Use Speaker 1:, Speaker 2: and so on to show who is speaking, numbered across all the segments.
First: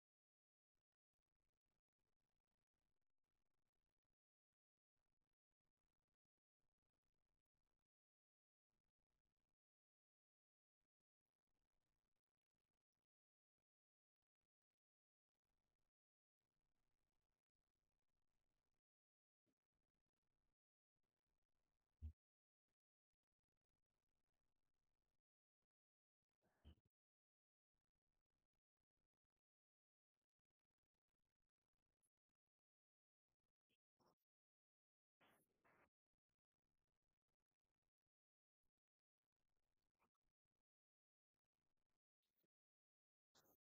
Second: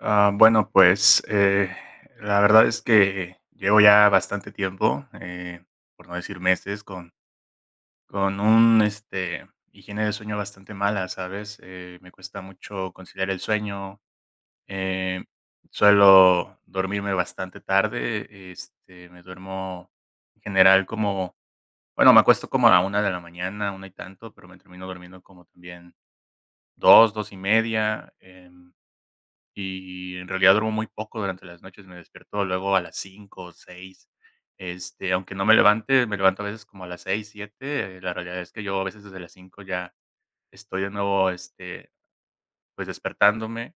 Speaker 1: Ah bueno, pues, eh, la verdad es que llevo ya bastante tiempo, eh, por no decir meses con con un, este, higiene de sueño bastante mala, ¿sabes?, eh, me cuesta mucho conciliar el sueño, eh, suelo dormirme bastante tarde, este, me duermo en general como bueno, me acuesto como a la 1 de la mañana, 1 y tanto, pero me termino durmiendo como también 2, 2:30, em, y en realidad duermo muy poco durante las noches, me despierto luego a las 5 o 6. Este, aunque no me levante, me levanto a veces como a las 6, 7. La realidad es que yo a veces desde las 5 ya estoy de nuevo, este, pues despertándome.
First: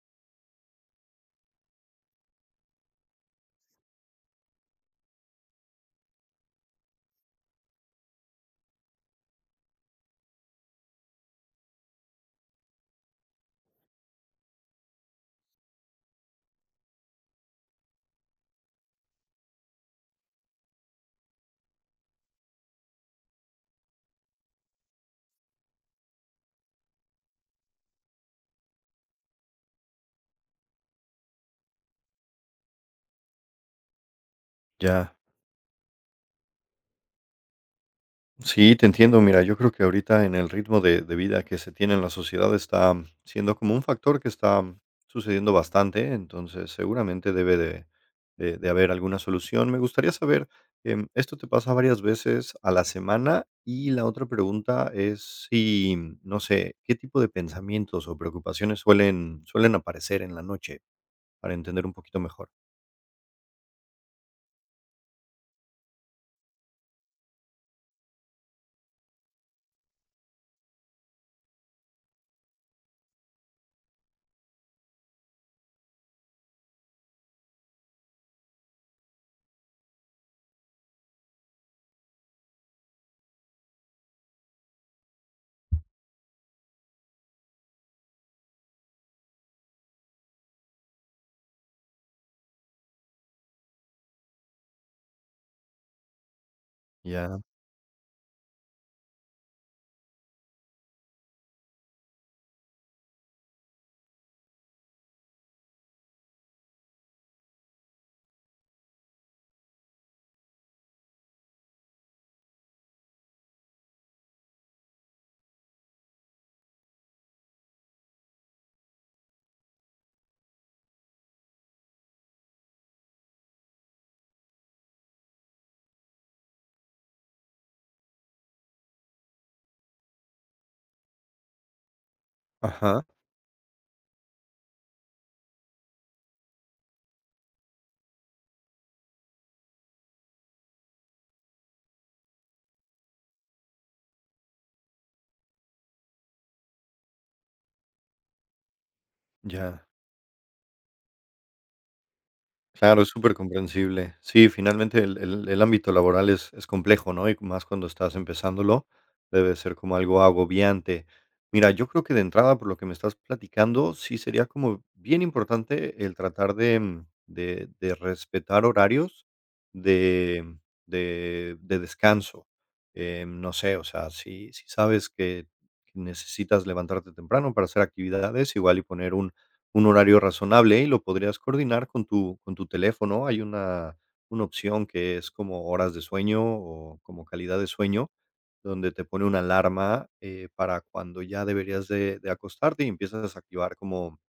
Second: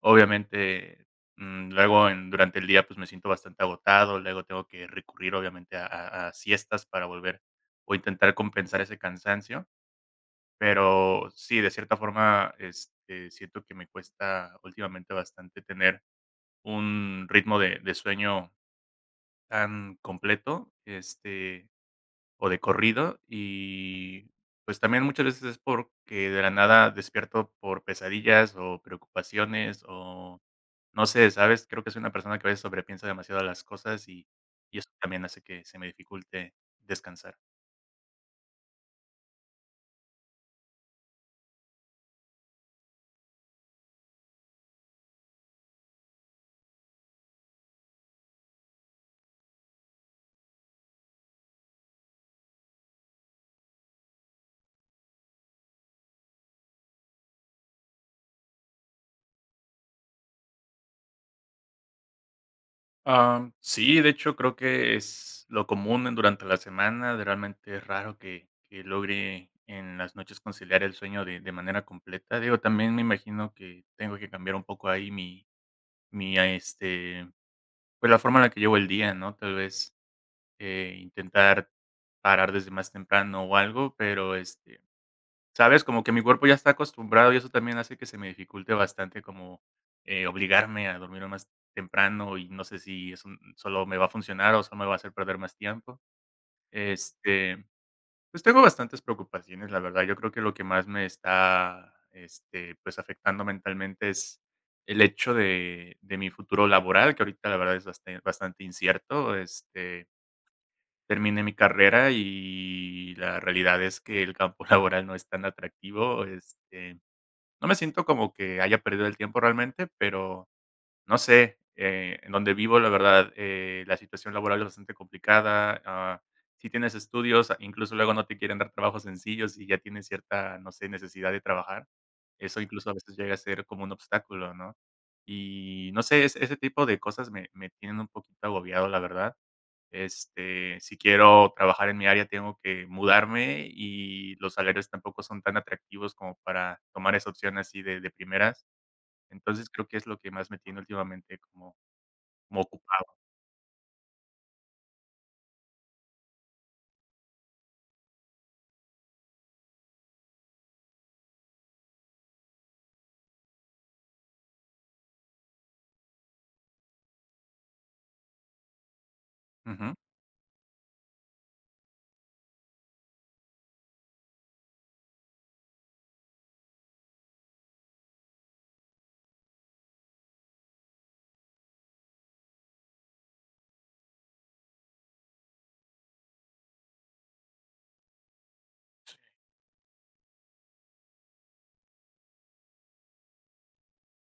Speaker 1: Obviamente, mm, luego, em, durante el día pues me siento bastante agotado, luego tengo que recurrir obviamente a a a siestas para volver o intentar compensar ese cansancio, pero sí, de cierta forma, este, siento que me cuesta últimamente bastante tener un ritmo de de sueño, am, completo, este, o de corrido y pues también muchas veces es porque de la nada despierto por pesadillas o preocupaciones o, no sé, ¿sabes? Creo que soy una persona que a veces sobre piensa demasiado las cosas y, y eso
Speaker 2: Ya.
Speaker 1: también hace que se me dificulte descansar.
Speaker 2: Sí, te entiendo. Mira, yo creo que ahorita, en el ritmo de de vida, que se tiene en la sociedad, está siendo como un factor, que está sucediendo bastante. Entonces, seguramente, debe de de de haber alguna solución. Me gustaría saber, em, ¿esto te pasa, varias veces a la semana? Y, la otra pregunta es, si, no sé. ¿Qué tipo de pensamientos o preocupaciones, suelen suelen aparecer en la noche? Para entender, un poquito mejor.
Speaker 1: Am, sí, de hecho, creo que es lo común, en durante la semana. Realmente, es raro que que logre en las noches, conciliar el sueño, de de manera completa. Digo, también me imagino, que tengo que cambiar un poco, ahí, mi mi, este, pues, la forma en la que llevo el día, ¿no? Tal vez, eh, intentar parar desde más temprano, o algo. Pero, este, ¿sabes?, como que mi cuerpo ya está acostumbrado, y eso también, hace que se me dificulte bastante, como, eh, obligarme a dormirme más temprano, y no sé si es un sólo me va a funcionar, o solo me va a hacer perder más tiempo.
Speaker 2: Ya.
Speaker 1: Este, pues tengo bastantes preocupaciones, la verdad. Yo creo que lo que más me está, este, pues, afectando mentalmente, es el hecho de de mi futuro laboral, que ahorita, la verdad, es basten bastante incierto. Este terminé mi carrera, y, la realidad es que, el campo laboral no es tan atractivo, este, no me siento, como que haya perdido el tiempo, realmente, pero, no sé. Eh, en dónde vivo, la verdad, eh, la situación laboral es bastante complicada. Ah, si tienes estudios, incluso, luego no te quieren dar trabajos sencillos, y ya tienes, cierta, no sé, necesidad de trabajar. Eso incluso, a
Speaker 2: Ajá.
Speaker 1: veces llega a ser como un obstáculo, ¿no? Y, no sé, es ese tipo de cosas, me me tienen un poquito agobiado, la verdad. Este, si quiero trabajar en mi área, tengo que mudarme, y los salarios tampoco son tan atractivos, como para tomar esa opción, así de de primeras. Entonces,
Speaker 2: Ya.
Speaker 1: creo que es lo que más me tiene, últimamente, como como
Speaker 2: Claro, es
Speaker 1: ocupado.
Speaker 2: súper comprensible. Sí, finalmente, el el el ámbito laboral, es es complejo, ¿no? Y más, cuando estás empezándolo, debe ser como algo agobiante. Mira, yo creo que, de entrada, por lo que me estás platicando, sí sería como bien importante, el tratar de, mm, de de respetar horarios,
Speaker 1: Ujú.
Speaker 2: de de de descanso. Em, no sé, o sea, si si sabes que que necesitas levantarte temprano, para hacer actividades, igual y poner un un horario razonable, y lo podrías coordinar con tu con tu teléfono. Hay una una opción, que es como horas de sueño, o como calidad de sueño, donde te
Speaker 1: Sí.
Speaker 2: pone una alarma, eh, para cuando ya deberías de de acostarte. Y empiezas a desactivar como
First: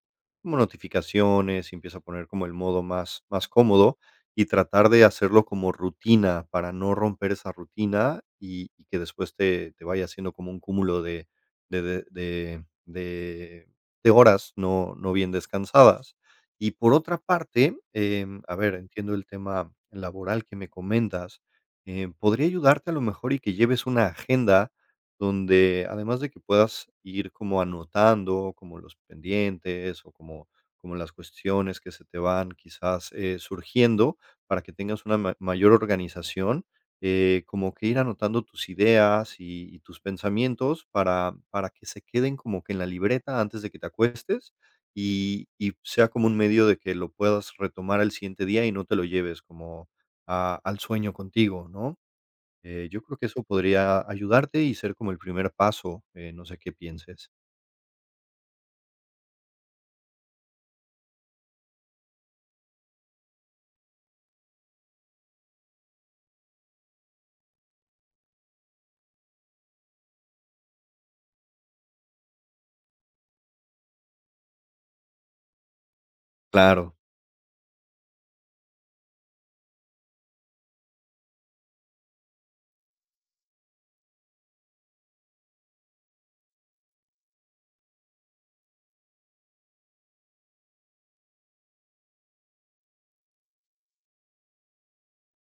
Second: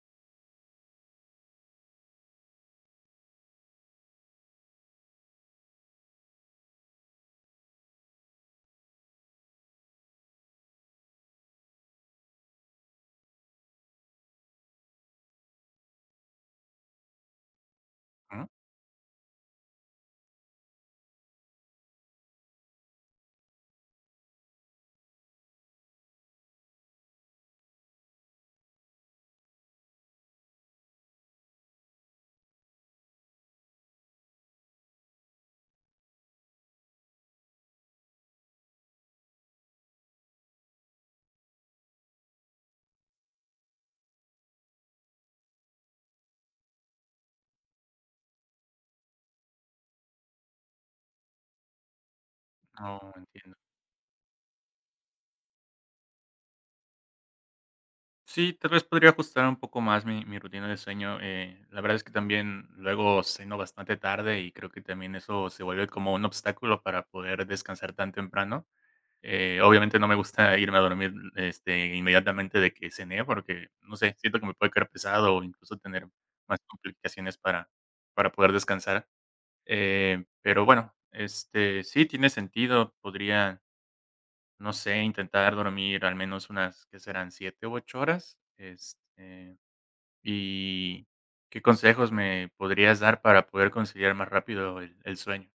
Speaker 2: como notificaciones. Y, empieza a poner como el modo, más más cómodo. Y tratar de hacerlo, como rutina, para no romper esa rutina. Y y que después, te te vaya haciendo, como un cúmulo de de de de de de horas, no no bien descansadas. Y por otra parte, em,
Speaker 1: Ujú.
Speaker 2: a ver, entiendo el tema laboral, que me comentas. Em, podría ayudarte, a lo mejor, y que lleves una agenda, donde además, de que puedas ir como anotando, como los pendientes, o como como las cuestiones que se te van quizás, eh, surgiendo, para que tengas una ma mayor organización. Eh, como que ir, anotando tus ideas, y y tus pensamientos, para para que se queden, como que en la libreta, antes de que te acuestes. Y y pues sea como un medio, de que lo puedas retomar al siguiente día, y no te lo lleves, como a al sueño contigo, ¿no? Eh, yo
Speaker 1: Oh,
Speaker 2: creo que eso
Speaker 1: entiendo.
Speaker 2: podría ayudarte, y ser como el primer paso. Eh, no sé qué pienses.
Speaker 1: Sí, tal vez podría ajustar un poco más mi mi rutina de sueño, eh, la verdad es que también luego ceno bastante tarde y creo que también eso se vuelve como un obstáculo para poder descansar tan temprano, eh, obviamente no me gusta irme a dormir, este, inmediatamente de que cené porque, no sé, siento que me puede quedar pesado o incluso tener más
Speaker 2: Claro.
Speaker 1: complicaciones para para poder descansar, eh, pero bueno, este, sí tiene sentido, podría, no sé, intentar dormir al menos unas, ¿qué serán 7 u 8 horas?, este, y, ¿qué consejos me podrías dar para poder conciliar más rápido el el sueño?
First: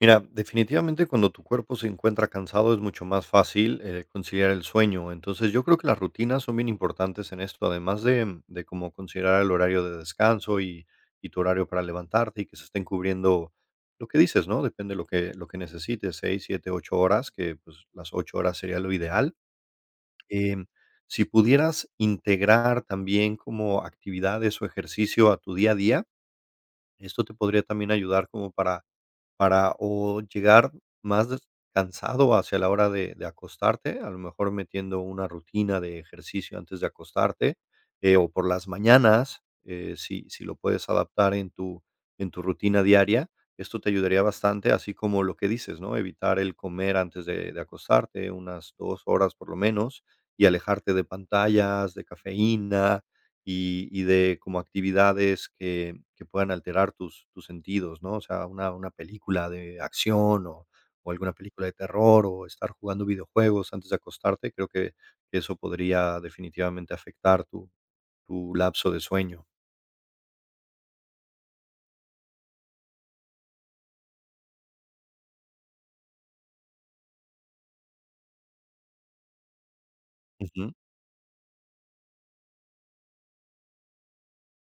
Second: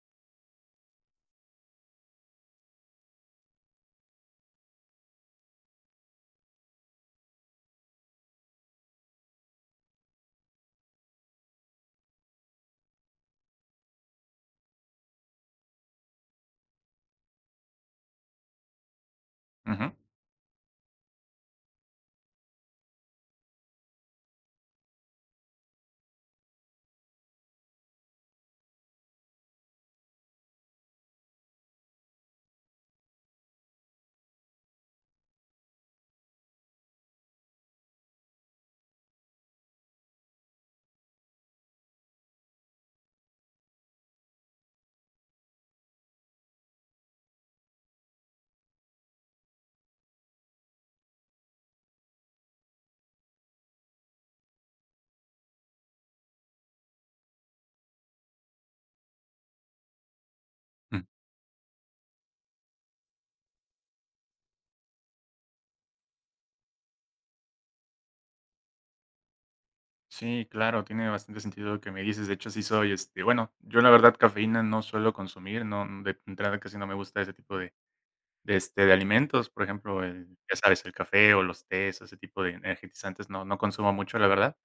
Speaker 2: Mira, definitivamente cuando tu cuerpo se encuentra cansado es mucho más fácil, eh, conciliar el sueño. Entonces yo creo que las rutinas son bien importantes en esto, además de de como considerar el horario de descanso y y tu horario para levantarte y que se estén cubriendo lo que dices, ¿no?, depende de lo que lo que necesites, 6, 7, 8 horas, que pues las 8 horas sería lo ideal,
Speaker 1: Ujú.
Speaker 2: em, si pudieras integrar también como actividades o ejercicio a tu día a día, esto te podría también ayudar como para para o llegar más des cansado hacia la hora de de acostarte, a lo mejor metiendo una rutina de ejercicio antes de acostarte, eh, o por las mañanas, eh, sí sí lo puedes adaptar en tu en tu rutina diaria. Esto te ayudaría bastante, así como lo que dices, ¿no? Evitar el comer antes de de acostarte, una 2 horas por lo menos y alejarte de pantallas, de cafeína y y de como actividades que que puedan alterar tus tus sentidos, ¿no? O sea, una una película de acción o
Speaker 1: Mm.
Speaker 2: o alguna película de terror o estar jugando videojuegos antes de acostarte. Creo que eso podría definitivamente afectar tu tu lapso de sueño.
Speaker 1: Sí, claro, tiene bastante sentido lo que me dices. De hecho, sí soy, este, bueno, yo la verdad, cafeína no suelo consumir, no de entrada casi no me gusta ese tipo de de este, de alimentos, por ejemplo, eh, ya
Speaker 2: Ujú.
Speaker 1: sabes, el café o los tés o ese tipo de energizantes no no consumo mucho, la verdad,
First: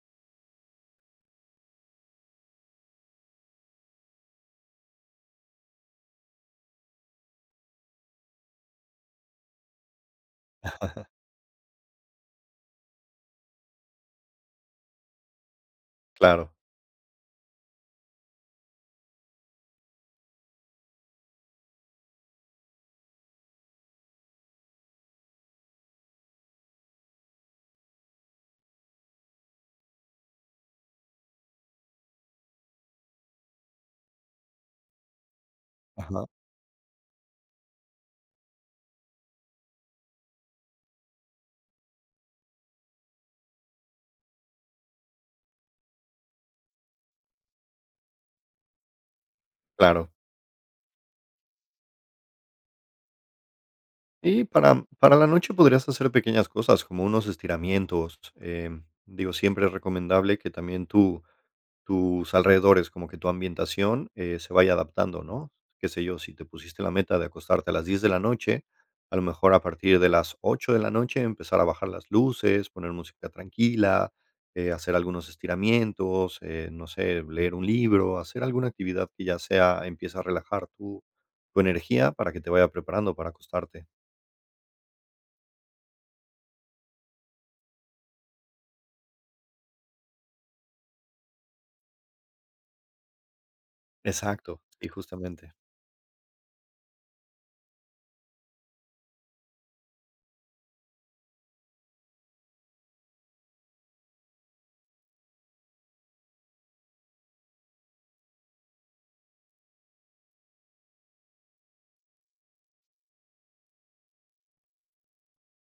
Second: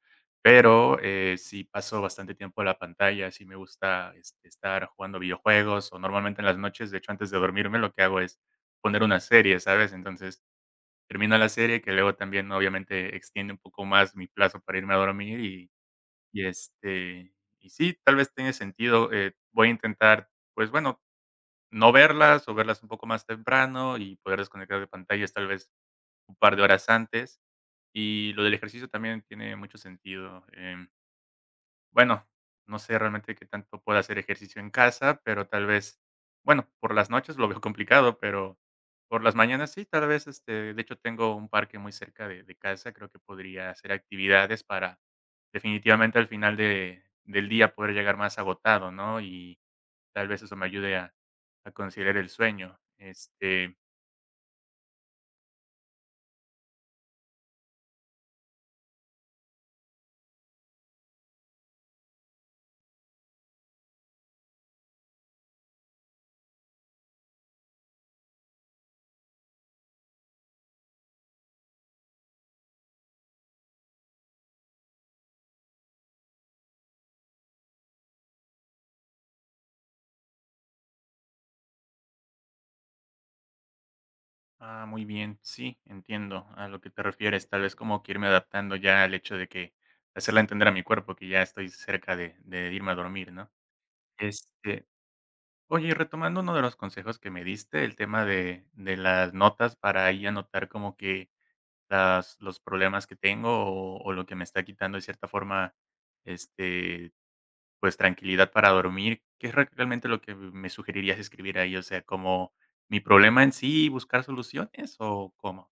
Speaker 1: pero, eh, sí paso bastante tiempo en la pantalla, sí me gusta es estar jugando videojuegos o normalmente en las noches, de hecho, antes de dormirme, lo que hago es poner una serie, ¿sabes? Entonces, termina la serie, que luego también obviamente extiende un poco más mi plazo para irme a dormir y y
Speaker 2: Claro.
Speaker 1: este, y sí, tal vez tenga sentido, eh, voy a intentar, pues bueno, no verlas o verlas un poco más temprano y poder desconectar de pantallas, tal vez, un par de horas antes, y lo del ejercicio también tiene mucho sentido, em Bueno, no sé realmente qué tanto pueda hacer ejercicio en casa, pero tal vez,
Speaker 2: Ajá.
Speaker 1: bueno, por las noches lo veo complicado, pero por las mañanas sí, tal vez, este, de hecho, tengo un parque muy cerca de de casa. Creo que podría hacer actividades para definitivamente al final de del día poder llegar más agotado, ¿no?, y,
Speaker 2: Claro.
Speaker 1: tal vez eso me ayude a a conciliar el sueño, este
Speaker 2: Y para, mm, para la noche podrías hacer pequeñas cosas, como unos estiramientos, em, digo, siempre es recomendable que también tu tus alrededores, como que tu ambientación, eh, se vaya adaptando, ¿no? Qué sé yo, si te pusiste la meta de acostarte a las 10 de la noche, a lo mejor a partir de las 8 de la noche empezar a bajar las luces, poner música tranquila, eh, hacer algunos estiramientos, eh, no sé, leer un libro, hacer alguna actividad que ya sea, empieza a relajar tu tu energía para que te vaya preparando para acostarte.
Speaker 1: Ah muy bien, sí, entiendo a lo que te refieres, tal vez como que irme adaptando ya al hecho de que, hacerla entender a mi cuerpo que ya estoy cerca de de irme a dormir, ¿no?
Speaker 2: Exacto
Speaker 1: Este
Speaker 2: y justamente.
Speaker 1: oye, y retomando uno de los consejos que me diste, el tema de de las notas para ahí anotar como que las los problemas que tengo o o lo que me está quitando de cierta forma, este, pues tranquilidad para dormir, ¿qué es reac realmente lo que me me sugerirías?, ¿escribir ahí, o sea, como mi problema en sí y buscar soluciones?, o, ¿cómo?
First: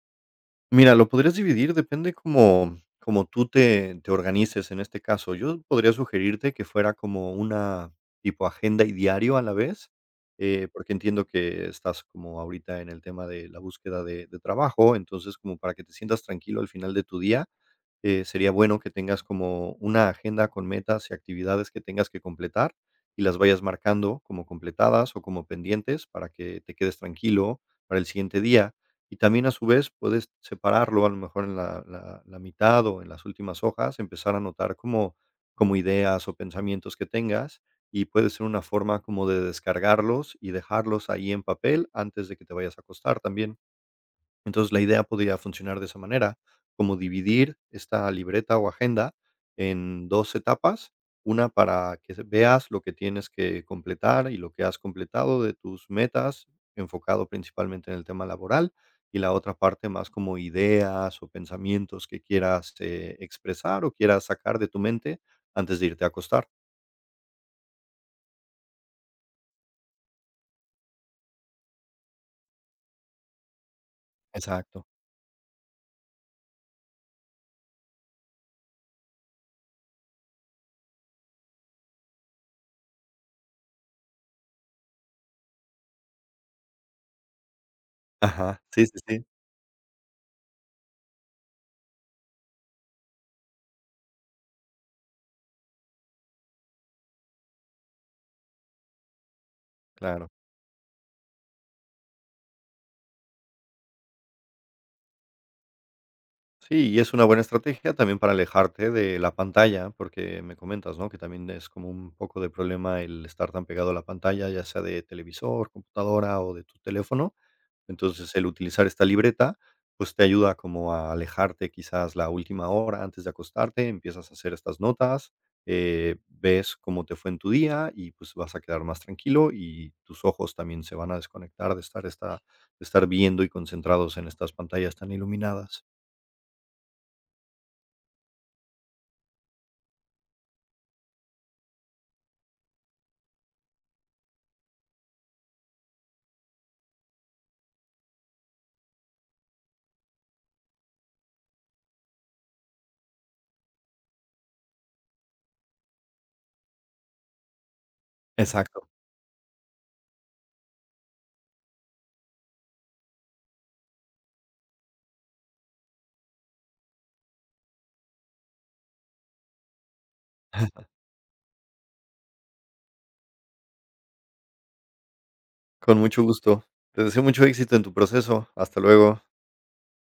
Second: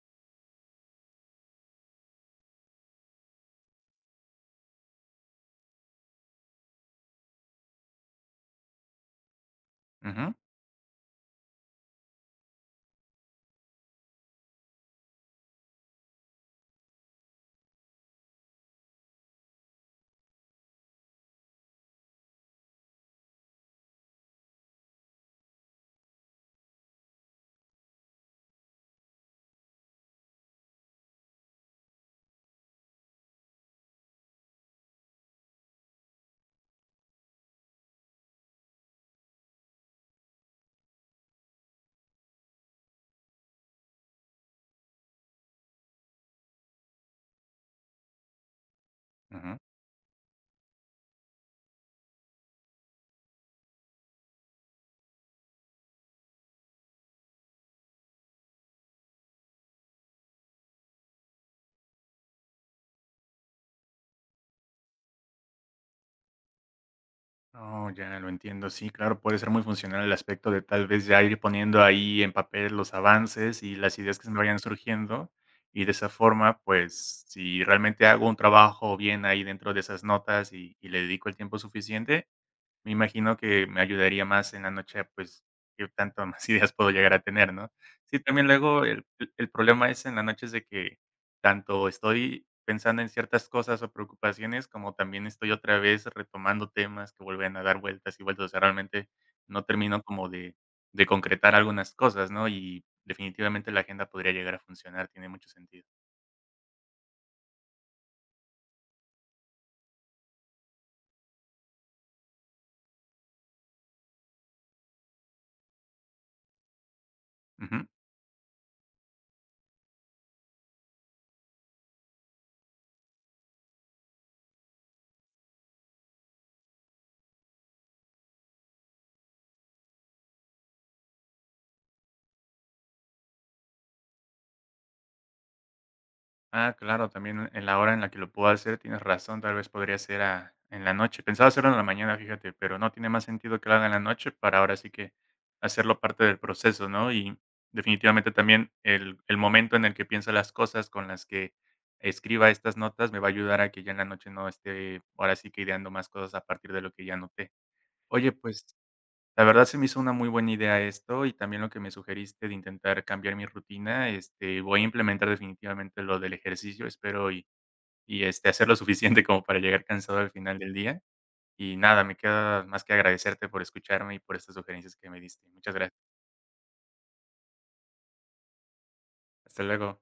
Speaker 2: Mira, lo podrías dividir. Depende como como tú te te organices en este caso, yo podría sugerirte que fuera como una tipo agenda y diario a la vez,
Speaker 1: Ujú.
Speaker 2: eh, porque entiendo que estás como ahorita en el tema de la búsqueda de de trabajo. Entonces, como para que te sientas tranquilo al final de tu día, eh, sería bueno que tengas como una agenda con metas y actividades que tengas que completar y las vayas marcando como completadas o como pendientes para que te quedes tranquilo para el siguiente día, y también a su vez, puedes separarlo a lo mejor en la la la mitad o en las últimas hojas, empezar a anotar como como ideas o pensamientos que tengas y puede ser una forma como de descargarlos y dejarlos ahí en papel antes de que te vayas a acostar también, entonces la idea podría funcionar de esa manera, como dividir esta libreta o agenda
Speaker 1: Ujú.
Speaker 2: en dos etapas, una para que se veas lo que tienes que completar y lo que has completado de tus metas enfocado principalmente en el tema laboral y la otra parte más como ideas o pensamientos que quieras, eh, expresar o quieras sacar de tu mente antes de irte a acostar.
Speaker 1: Oh, ya lo entiendo. Sí, claro, puede ser muy funcional el aspecto de tal vez ya ir poniendo ahí en papel los avances y las ideas que se me vayan
Speaker 2: Exacto.
Speaker 1: surgiendo y de esa forma, pues, si realmente hago un trabajo bien ahí dentro de esas notas y y le dedico el tiempo suficiente, me imagino que me ayudaría más en la noche, pues, que tanto más ideas puedo llegar a tener, ¿no? Sí, también
Speaker 2: Ajá.
Speaker 1: luego
Speaker 2: Sí, sí,
Speaker 1: el
Speaker 2: sí.
Speaker 1: el problema es en la noche, es de que tanto estoy pensando en ciertas cosas o preocupaciones, como también estoy otra vez retomando temas que vuelven a dar vueltas y vueltas. O sea, realmente no termino
Speaker 2: Claro.
Speaker 1: como de de concretar algunas cosas, ¿no? Y definitivamente la agenda podría llegar a funcionar, tiene mucho sentido.
Speaker 2: Sí, y es una buena estrategia también para alejarte de la pantalla, porque me comentas, ¿no?, que también es como un poco de problema el estar tan pegado a la pantalla, ya sea de televisor, computadora o de tu teléfono.
Speaker 1: Ujú.
Speaker 2: Entonces, el utilizar esta libreta, pues, te ayuda como a alejarte quizás la última hora antes de acostarte, empiezas a hacer estas notas, eh, ves cómo te fue en tu día y, pues, vas a quedar más tranquilo y tus ojos también se van a desconectar de estar esta de estar viendo y concentrados en estas pantallas tan iluminadas.
Speaker 1: Ah, claro, también en la hora en la que lo puedo hacer. Tienes razón, tal vez podría ser a en la noche, pensaba hacerlo en la mañana, fíjate, pero no, tiene más sentido que lo haga en la noche para ahora sí que hacerlo parte del proceso, ¿no?, y definitivamente también el el momento en el que piensa las cosas con las que escriba estas notas me va a ayudar a que ya en la noche no esté, ahora sí que ideando más cosas a partir de lo que ya anoté. Oye, pues,
Speaker 2: Exacto.
Speaker 1: la verdad se me hizo una muy buena idea esto y también lo que me sugeriste de intentar cambiar mi rutina, este, voy a implementar definitivamente lo del ejercicio, espero y y este, hacer lo suficiente como para llegar cansado al final del día, y nada, me queda más que agradecerte por escucharme y por estas sugerencias que me diste. Muchas gra
Speaker 2: Con mucho gusto. Te deseo mucho éxito en tu proceso. Hasta luego.
Speaker 1: Hasta luego.